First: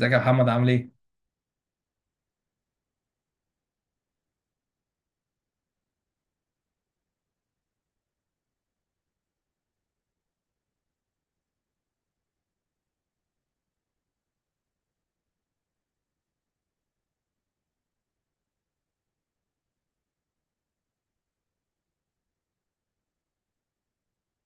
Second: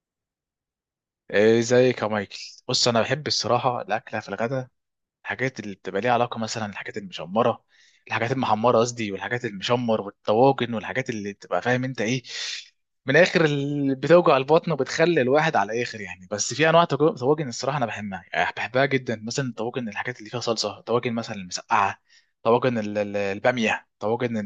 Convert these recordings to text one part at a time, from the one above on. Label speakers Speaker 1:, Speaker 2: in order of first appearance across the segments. Speaker 1: ازيك يا محمد عامل ايه؟
Speaker 2: إيه ازيك يا مايكل. بص انا بحب الصراحه الاكله في الغداء، الحاجات اللي بتبقى ليها علاقه مثلا الحاجات المشمره، الحاجات المحمره قصدي، والحاجات المشمر والطواجن والحاجات اللي بتبقى فاهم انت ايه، من الاخر اللي بتوجع البطن وبتخلي الواحد على الاخر يعني. بس في انواع طواجن الصراحه انا بحبها، يعني بحبها جدا، مثلا طواجن الحاجات اللي فيها صلصه، طواجن مثلا المسقعه، طواجن الباميه، طواجن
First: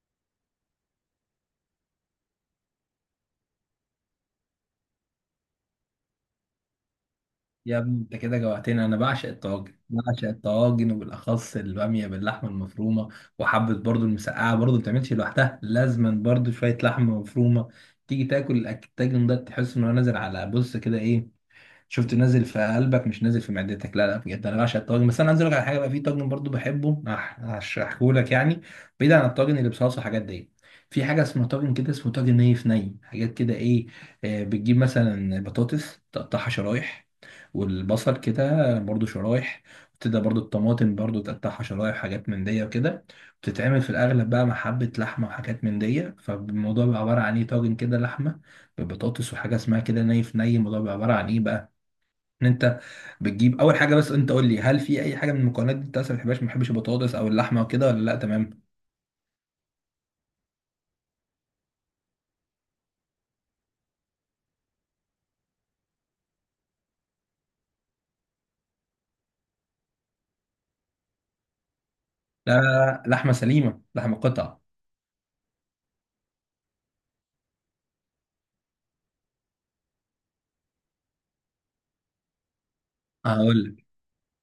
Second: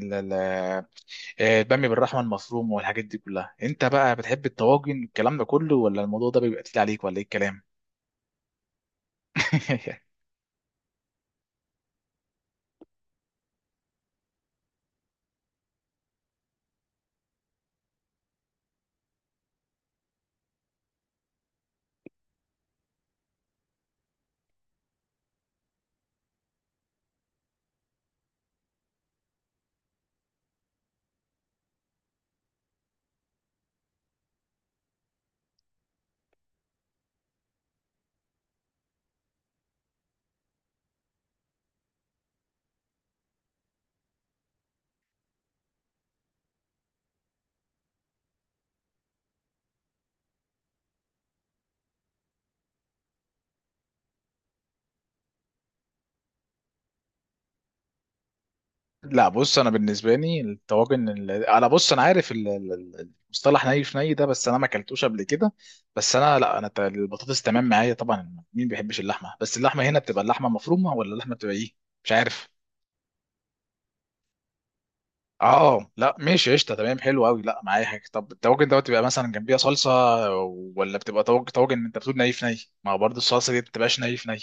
Speaker 2: الباميه بالرحمه المفروم، والحاجات دي كلها. انت بقى بتحب الطواجن الكلام ده كله ولا الموضوع ده بيبقى تقيل عليك ولا ايه الكلام؟
Speaker 1: يا ابني انت كده جوعتني. انا بعشق الطواجن بعشق الطواجن وبالاخص الباميه باللحمه المفرومه، وحبه برضو المسقعه، برضو ما بتعملش لوحدها، لازما برضو شويه لحمه مفرومه. تيجي تاكل الطاجن ده تحس انه نازل على، بص كده ايه، شفت، نازل في قلبك مش نازل في معدتك. لا لا، بجد انا بعشق الطاجن. بس انا عايز اقول لك على حاجه، بقى في طاجن برضو بحبه، هشرحه لك يعني. بعيد عن الطاجن اللي بصلصه حاجات دي، في حاجه اسمها طاجن كده، اسمه طاجن نيف ني حاجات كده ايه. بتجيب مثلا بطاطس تقطعها شرايح، والبصل كده برضو شرايح، وتبدأ برضو الطماطم برضو تقطعها شرايح، حاجات من دي وكده. بتتعمل في الاغلب بقى مع حبه لحمه وحاجات من دي، فالموضوع بيبقى عباره عن ايه، طاجن كده لحمه ببطاطس، وحاجه اسمها كده نيف ني. الموضوع بيبقى عباره عن ايه بقى، ان انت بتجيب اول حاجه. بس انت قول لي، هل في اي حاجه من المكونات دي انت اصلا ما بتحبهاش؟ ما بتحبش البطاطس او اللحمه وكده ولا لا؟ تمام.
Speaker 2: لا بص، انا بالنسبه لي الطواجن انا بص انا عارف المصطلح ني في ني ده، بس انا ما اكلتوش قبل كده. بس انا لا انا ت- البطاطس تمام معايا طبعا، مين بيحبش اللحمه؟ بس اللحمه هنا بتبقى اللحمه مفرومه ولا اللحمه بتبقى ايه؟ مش عارف.
Speaker 1: لا لا لا، لحمه سليمه، لحمه قطع.
Speaker 2: اه لا ماشي، قشطه تمام، حلو قوي، لا معايا حاجه. طب الطواجن دوت بيبقى مثلا جنبيها صلصه ولا بتبقى طواجن انت بتقول ني في ني؟ ما هو برضه الصلصه دي ما
Speaker 1: هقول
Speaker 2: بتبقاش ني في ني.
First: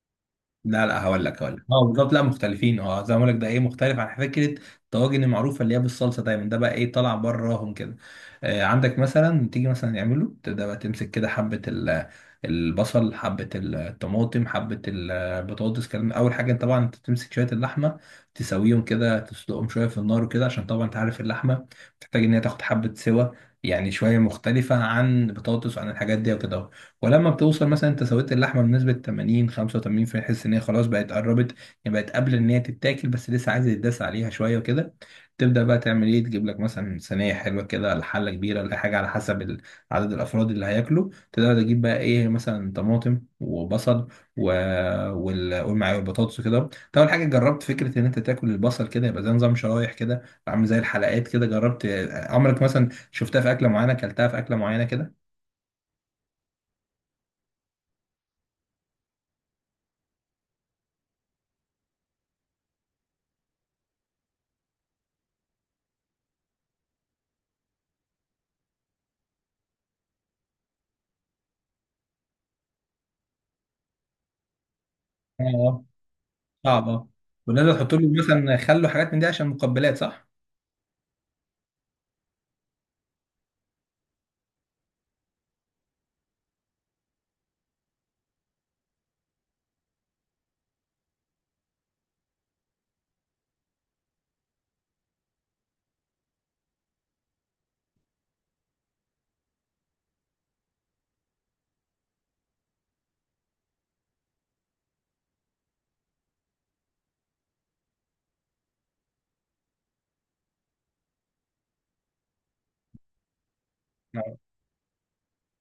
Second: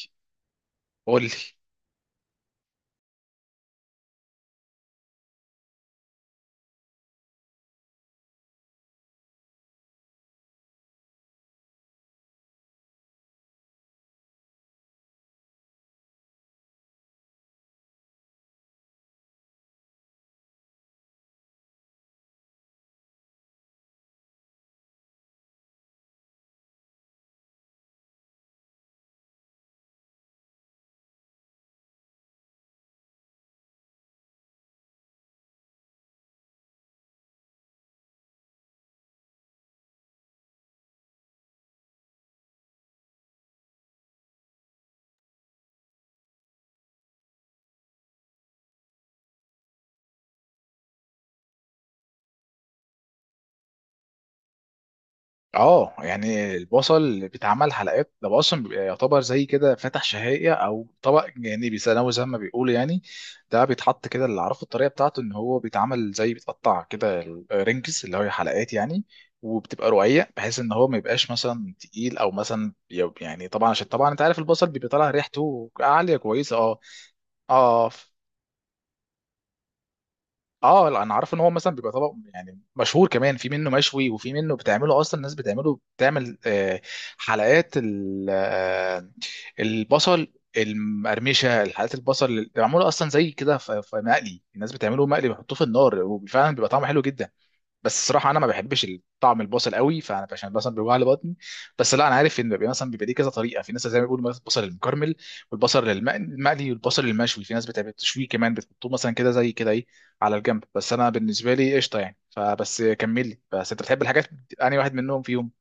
Speaker 1: لا لا
Speaker 2: قول
Speaker 1: هقول
Speaker 2: لي.
Speaker 1: لك هقول لك اه بالظبط، لا مختلفين، اه زي ما بقول لك، ده ايه مختلف عن فكره الطواجن المعروفه اللي هي بالصلصه دايما. ده بقى ايه، طالع براهم كده. آه، عندك مثلا تيجي مثلا يعمله، تبدا بقى تمسك كده حبه البصل، حبه الطماطم، حبه البطاطس، كلام. اول حاجه طبعا انت تمسك شويه اللحمه، تسويهم كده، تسلقهم شويه في النار وكده، عشان طبعا انت عارف اللحمه بتحتاج ان هي تاخد حبه سوا، يعني شويه مختلفه عن البطاطس وعن الحاجات دي وكده. ولما بتوصل مثلا انت سويت اللحمه بنسبه 80 85 في حس ان هي خلاص بقت قربت، يعني بقت قبل ان هي تتاكل، بس لسه عايز يتداس عليها شويه وكده. تبدا بقى تعمل ايه، تجيب لك مثلا صينيه حلوه كده، ولا حله كبيره، ولا حاجه على حسب عدد الافراد اللي هياكلوا. تبدا تجيب بقى ايه، مثلا طماطم وبصل و... والمعايا والبطاطس وكده. انت اول حاجه جربت فكره ان انت تاكل البصل كده، يبقى زي نظام شرايح كده، عامل زي الحلقات كده؟ جربت؟ عمرك مثلا شفتها في اكله معينه، اكلتها في اكله معينه كده؟
Speaker 2: اه يعني البصل بيتعمل حلقات، ده بقى اصلا بيبقى يعتبر زي كده فاتح شهية او طبق جانبي ثانوي زي ما بيقولوا يعني. ده بيتحط كده، اللي عرفه الطريقه بتاعته ان هو بيتعمل زي بيتقطع كده رنجز اللي هي حلقات يعني، وبتبقى رقيق بحيث ان هو ما يبقاش مثلا تقيل او مثلا يعني طبعا عشان طبعا انت عارف البصل بيبقى طالع ريحته
Speaker 1: اه،
Speaker 2: عاليه كويسه. اه.
Speaker 1: صعب، اه. والناس
Speaker 2: اه.
Speaker 1: بتحط له مثلا خل وحاجات من دي عشان مقبلات، صح؟
Speaker 2: اه لا انا عارف ان هو مثلا بيبقى طبق يعني مشهور، كمان في منه مشوي وفي منه بتعمله اصلا، الناس بتعمله بتعمل حلقات البصل المقرمشه، حلقات البصل اللي معموله اصلا زي كده في مقلي، الناس بتعمله مقلي بيحطوه في النار وفعلا بيبقى طعمه حلو جدا. بس الصراحه انا ما بحبش طعم البصل قوي، فانا عشان مثلا بيوجع لي بطني. بس لا انا عارف ان بيبقى مثلا بيبقى ليه كذا طريقه، في ناس زي ما بيقولوا مثلا البصل المكرمل والبصل المقلي والبصل المشوي، في ناس بتعمل تشويه كمان بتحطوه مثلا كده زي كده ايه على الجنب. بس انا بالنسبه لي قشطه يعني، فبس كمل لي. بس انت بتحب الحاجات انهي واحد منهم فيهم؟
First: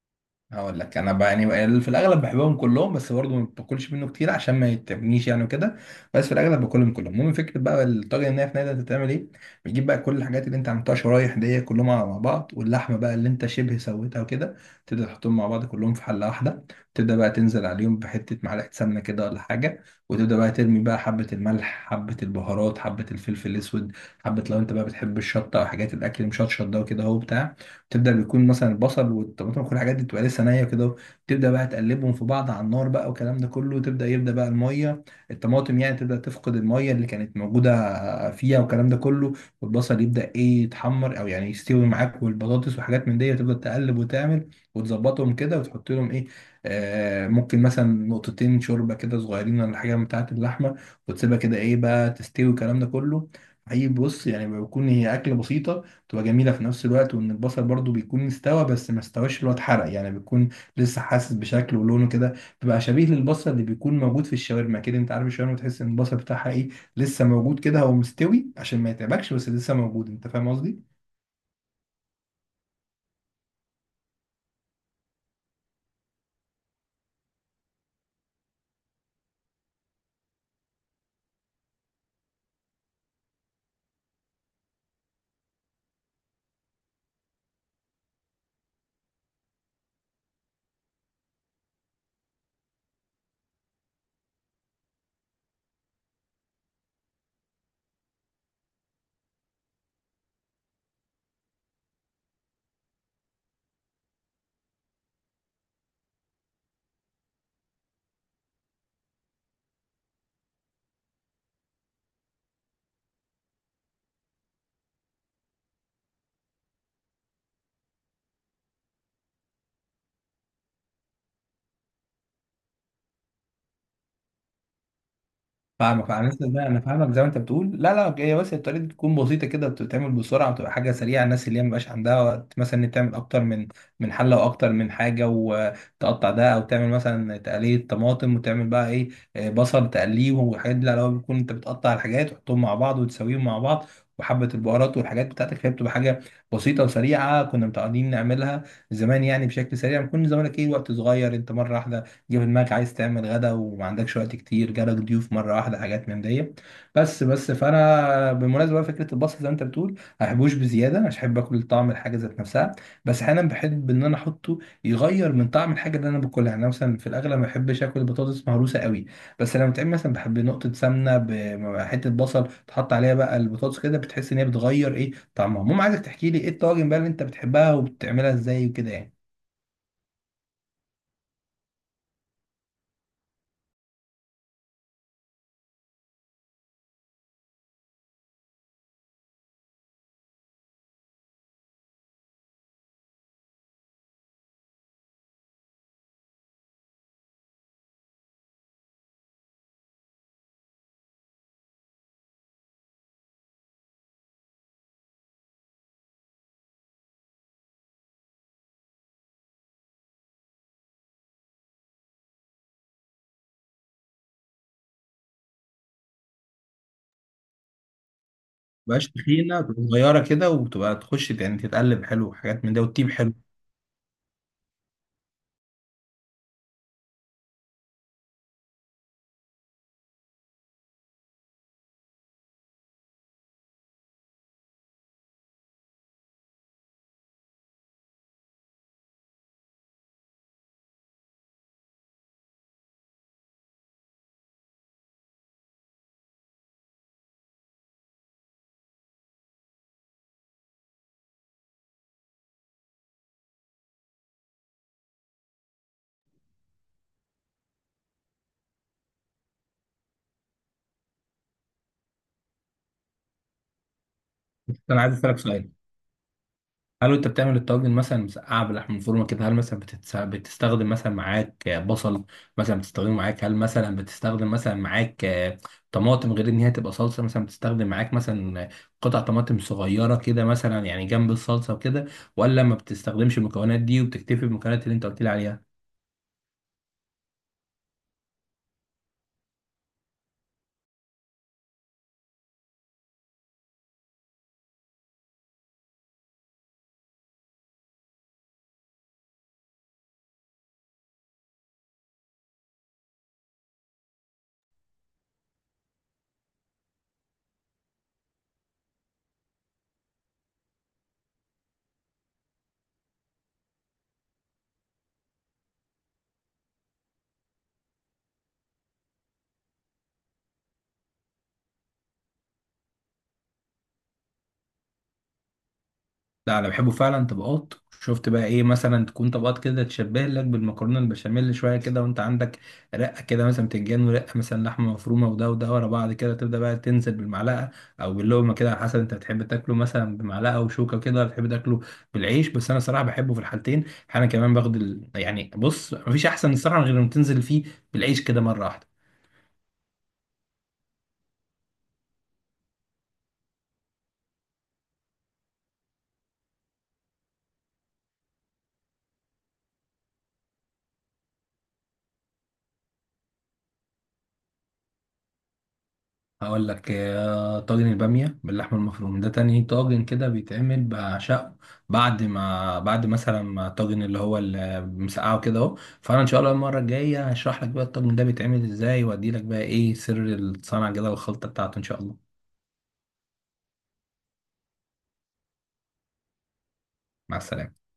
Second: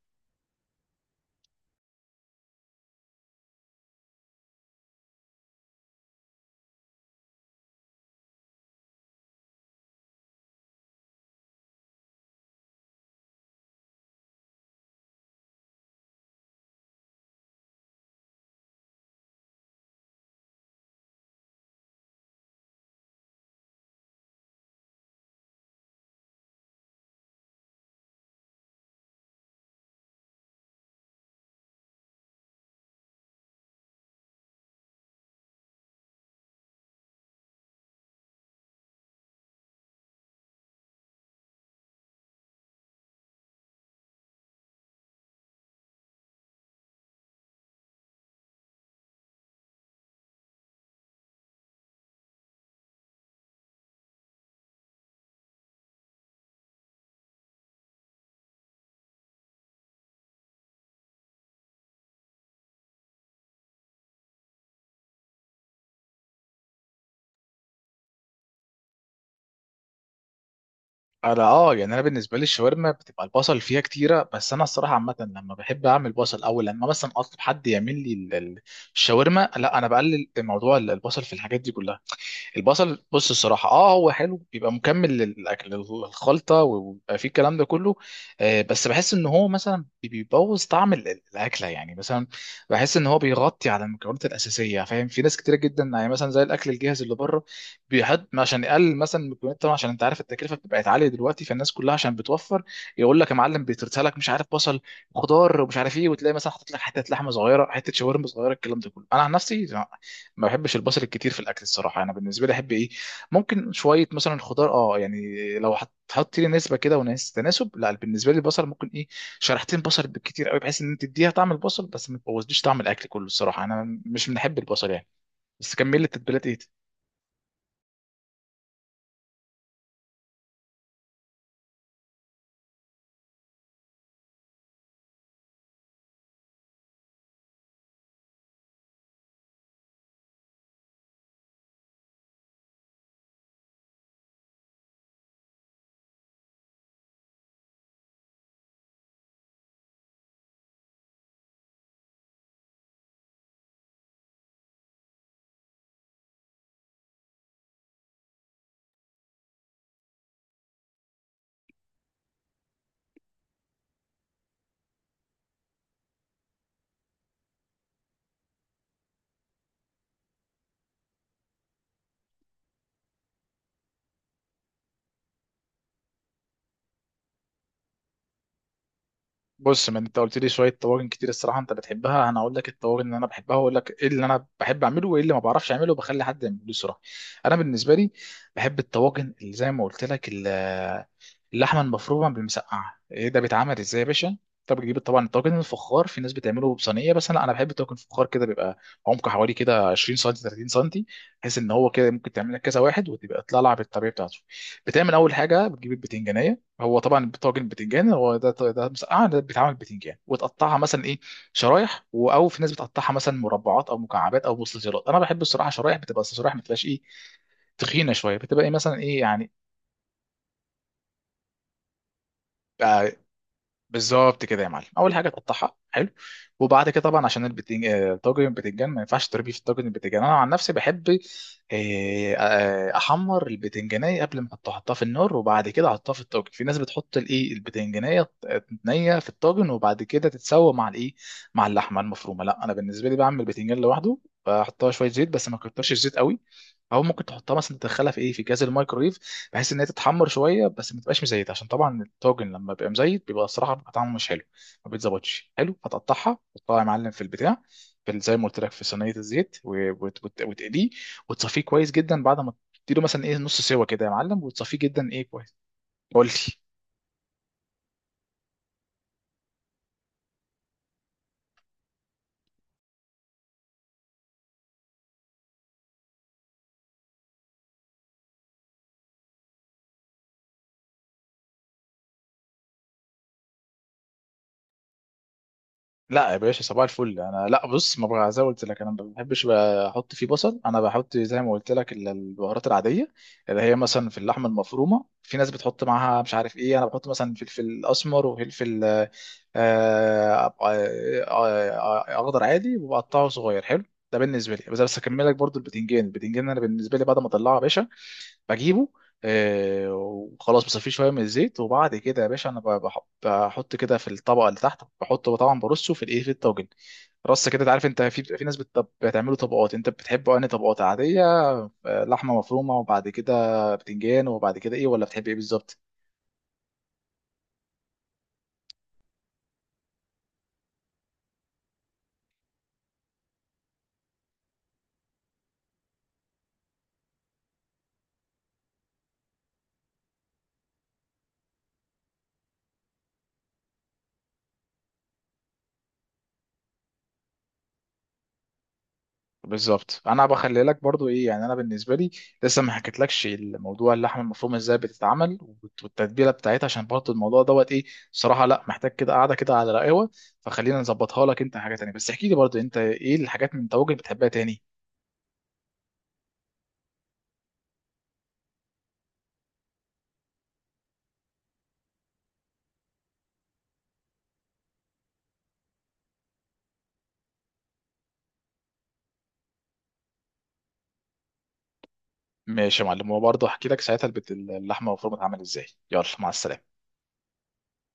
Speaker 1: هقول لك انا بقى، يعني في الاغلب بحبهم كلهم، بس برضه ما باكلش منه كتير عشان ما يتعبنيش يعني وكده. بس في الاغلب باكلهم كلهم. المهم، فكره بقى الطاجن الناي في نادي هتتعمل ايه. بتجيب بقى كل الحاجات اللي انت عملتها شرايح دي كلهم مع بعض، واللحمه بقى اللي انت شبه سويتها وكده، تبدا تحطهم مع بعض كلهم في حله واحده. تبدا بقى تنزل عليهم بحته معلقه سمنه كده ولا حاجه، وتبدا بقى ترمي بقى حبه الملح، حبه البهارات، حبه الفلفل الاسود، حبه لو انت بقى بتحب الشطه او حاجات الاكل مشطشط ده وكده اهو بتاع. تبدا بيكون مثلا البصل والطماطم وكل الحاجات دي بتبقى لسه نيه كده. تبدا بقى تقلبهم في بعض على النار بقى والكلام ده كله، تبدا يبدا بقى الميه، الطماطم يعني تبدا تفقد الميه اللي كانت موجوده فيها والكلام ده كله، والبصل يبدا ايه يتحمر، او يعني يستوي معاك، والبطاطس وحاجات من دي. وتبدا تقلب وتعمل وتظبطهم كده وتحط لهم ايه، آه ممكن مثلا نقطتين شوربه كده صغيرين ولا حاجه بتاعه اللحمه، وتسيبها كده ايه بقى تستوي والكلام ده كله. حقيقي، بص، يعني بيكون هي اكله بسيطه، تبقى جميله في نفس الوقت، وان البصل برضو بيكون استوى بس ما استواش اللي هو اتحرق، يعني بيكون لسه حاسس بشكله ولونه كده. بيبقى شبيه للبصل اللي بيكون موجود في الشاورما كده، انت عارف الشاورما تحس ان البصل بتاعها ايه، لسه موجود كده، هو مستوي عشان ما يتعبكش بس لسه موجود. انت فاهم قصدي؟
Speaker 2: انا اه يعني انا بالنسبه لي الشاورما بتبقى البصل فيها كتيره، بس انا الصراحه عامه لما بحب اعمل بصل او لما مثلا اطلب حد يعمل لي الشاورما، لا انا بقلل موضوع البصل في الحاجات دي كلها. البصل بص الصراحة اه هو حلو، بيبقى مكمل للأكل للخلطة ويبقى فيه الكلام ده كله. آه بس بحس ان هو مثلا بيبوظ طعم الأكلة، يعني مثلا بحس ان هو بيغطي على المكونات الأساسية فاهم، في ناس كتيرة جدا يعني مثلا زي الأكل الجاهز اللي بره بيحط عشان يقلل مثلا المكونات، طبعا عشان انت عارف التكلفة بتبقى عالية دلوقتي فالناس كلها عشان بتوفر يقول لك يا معلم بيترسل لك مش عارف بصل، خضار، ومش عارف ايه، وتلاقي مثلا حاطط لك حتة لحمة صغيرة، حتة شاورما صغيرة، الكلام ده كله. انا عن نفسي ما بحبش البصل الكتير في الاكل الصراحه. انا بالنسبه لي احب ايه؟ ممكن شويه مثلا خضار اه يعني، لو هتحطي لي نسبه كده وناس تناسب. لا بالنسبه لي البصل ممكن ايه، شريحتين بصل بالكتير قوي، بحيث ان انت تديها طعم البصل بس ما تبوظليش طعم الاكل كله. الصراحه انا مش بنحب البصل يعني. بس كمل لي
Speaker 1: فاهمك انا،
Speaker 2: التتبيلات
Speaker 1: لسه
Speaker 2: ايه.
Speaker 1: بقى انا فاهمك زي ما انت بتقول، لا لا، هي بس الطريقه دي تكون بسيطه كده، بتتعمل بسرعه وتبقى حاجه سريعه. الناس اللي هي مبقاش عندها وقت مثلا ان تعمل اكتر من حله، واكتر من حاجه، وتقطع ده، او تعمل مثلا تقليه طماطم وتعمل بقى ايه، بصل تقليه والحاجات دي. لا لا، هو بيكون انت بتقطع الحاجات وتحطهم مع بعض وتسويهم مع بعض، وحبة البهارات والحاجات بتاعتك، فهي بتبقى حاجة بسيطة وسريعة. كنا متعودين نعملها زمان يعني بشكل سريع، ما كنا زمانك ايه وقت صغير، انت مرة واحدة جه في دماغك عايز تعمل غدا وما عندكش وقت كتير، جالك ضيوف مره واحده، حاجات من دي بس. فانا بالمناسبه بقى، فكره البصل زي ما انت بتقول، ما بحبوش بزياده، مش بحب اكل طعم الحاجه ذات نفسها، بس احيانا بحب ان انا احطه يغير من طعم الحاجه اللي انا باكلها. يعني أنا مثلا في الاغلب ما بحبش اكل بطاطس مهروسه قوي، بس لما بتعمل مثلا بحب نقطه سمنه، بحته بصل تحط عليها بقى البطاطس كده، بتحس ان هي بتغير ايه طعمها. المهم، عايزك تحكي لي ايه الطواجن بقى اللي انت بتحبها وبتعملها ازاي وكده يعني.
Speaker 2: بص ما انت قلت لي شويه طواجن كتير الصراحه انت بتحبها، انا هقول لك الطواجن اللي انا بحبها، واقول لك ايه اللي انا بحب اعمله وايه اللي ما بعرفش اعمله وبخلي حد يعمله لي الصراحه. انا بالنسبه لي بحب الطواجن اللي زي ما قلت لك اللحمه المفرومه بالمسقعه. ايه ده بيتعمل ازاي يا باشا؟ انت بتجيب طبعا الطاجن الفخار، في ناس بتعمله بصينيه بس انا بحب الطاجن الفخار كده، بيبقى عمقه حوالي كده 20 سم 30 سم، بحيث ان هو كده ممكن تعمل لك كذا واحد وتبقى تطلع لها بالطريقه بتاعته. بتعمل اول حاجه بتجيب البتنجانيه، هو طبعا طاجن بتنجان، هو ده مسقعه، ده بيتعمل بتنجان وتقطعها مثلا ايه، شرايح او في ناس بتقطعها مثلا مربعات او مكعبات او مستطيلات. انا بحب الصراحه شرايح، بتبقى الشرايح ما تبقاش ايه، تخينه شويه، بتبقى ايه مثلا
Speaker 1: مبقاش
Speaker 2: ايه يعني.
Speaker 1: تخينه، بتبقى صغيره كده، وبتبقى تخش يعني، تتقلب حلو وحاجات من ده وتطيب
Speaker 2: آه،
Speaker 1: حلو.
Speaker 2: بالظبط كده يا معلم. اول حاجه تقطعها حلو وبعد كده طبعا عشان البتنج... آه، طاجن البتنجان ما ينفعش تربيه في الطاجن البتنجان. انا عن نفسي بحب احمر البتنجانيه قبل ما احطها، احطها في النار وبعد كده احطها في الطاجن. في ناس بتحط الايه البتنجانيه نيه في الطاجن وبعد كده تتسوى مع الايه، مع اللحمه المفرومه. لا انا بالنسبه لي بعمل البتنجان لوحده، بحطها شويه زيت بس ما كترش الزيت قوي، او ممكن تحطها مثلا تدخلها في ايه في كاس الميكرويف، بحيث ان هي تتحمر شويه بس ما تبقاش مزيت، عشان طبعا الطاجن لما بيبقى مزيت بيبقى الصراحه بيبقى طعمه مش حلو، ما بيتظبطش حلو. هتقطعها تحطها يا معلم في البتاع، في زي ما قلت لك في صينيه الزيت، وتقليه وتصفيه كويس جدا، بعد ما تديله مثلا ايه نص سوا كده يا معلم
Speaker 1: بس
Speaker 2: وتصفيه
Speaker 1: انا
Speaker 2: جدا
Speaker 1: عايز
Speaker 2: ايه
Speaker 1: اسالك
Speaker 2: كويس.
Speaker 1: سؤال،
Speaker 2: قول لي.
Speaker 1: هل انت بتعمل الطواجن مثلا مسقعه باللحم الفورمه كده، هل مثلا بتستخدم مثلا معاك بصل؟ مثلا بتستخدمه معاك؟ هل مثلا بتستخدم مثلا معاك طماطم غير ان هي تبقى صلصه، مثلا بتستخدم معاك مثلا قطع طماطم صغيره كده مثلا، يعني جنب الصلصه وكده؟ ولا ما بتستخدمش المكونات دي وبتكتفي بالمكونات اللي انت قلت لي عليها؟
Speaker 2: لا يا باشا صباح الفل، انا لا بص ما بقى زي ما قلت لك انا ما بحبش بقى احط فيه بصل، انا بحط زي ما قلت لك البهارات العاديه، اللي هي مثلا في اللحمه المفرومه في ناس بتحط معاها مش عارف ايه، انا بحط مثلا فلفل اسمر وفلفل آه، آه، اخضر عادي وبقطعه صغير حلو. ده بالنسبه لي. بس بس اكمل لك برضو البتنجان. البتنجان انا بالنسبه لي بعد ما اطلعه يا باشا بجيبه وخلاص بصفيه شويه من الزيت، وبعد كده يا باشا انا بحط كده في الطبقه اللي تحت، بحطه طبعا برصه في الايه في الطاجن، رص كده. تعرف انت في ناس بتعمله طبقات، انت بتحبه انهي طبقات عاديه، آه، لحمه مفرومه وبعد كده بتنجان وبعد كده ايه، ولا بتحب ايه بالظبط؟
Speaker 1: لا، انا بحبه فعلا طبقات. شفت بقى ايه، مثلا تكون طبقات كده تشبه لك بالمكرونه البشاميل شويه كده، وانت عندك رقه كده مثلا بتنجان، ورقه مثلا لحمه مفرومه، وده وده ورا بعض كده، تبدا بقى تنزل بالمعلقه او باللقمه كده، على حسب انت بتحب تاكله مثلا بمعلقه وشوكه كده ولا بتحب تاكله بالعيش. بس انا صراحه بحبه في الحالتين. انا كمان يعني بص، مفيش احسن الصراحه غير لما تنزل فيه بالعيش كده مره واحده.
Speaker 2: بالظبط. انا بخلي لك برضو ايه يعني، انا بالنسبه لي لسه ما حكيتلكش الموضوع اللحمه المفرومه ازاي بتتعمل والتتبيله بتاعتها، عشان برضو الموضوع دوت ايه بصراحه لا محتاج كده قاعده كده على رقاوه، فخلينا نظبطها لك انت حاجه تانية. بس احكي لي برضو انت ايه الحاجات من طواجن بتحبها تاني.
Speaker 1: هقول لك، طاجن البامية باللحمة المفرومة، ده تاني طاجن كده بيتعمل بعشقه، بعد ما الطاجن اللي هو اللي مسقعه كده اهو. فانا ان شاء الله المرة الجاية هشرح لك بقى الطاجن ده بيتعمل ازاي، وادي لك بقى ايه سر الصنعة كده والخلطة بتاعته ان شاء الله.
Speaker 2: ماشي يا معلم، وبرضو احكي لك ساعتها اللحمه المفرومه بتتعمل ازاي. يلا مع السلامه.
Speaker 1: مع السلامة.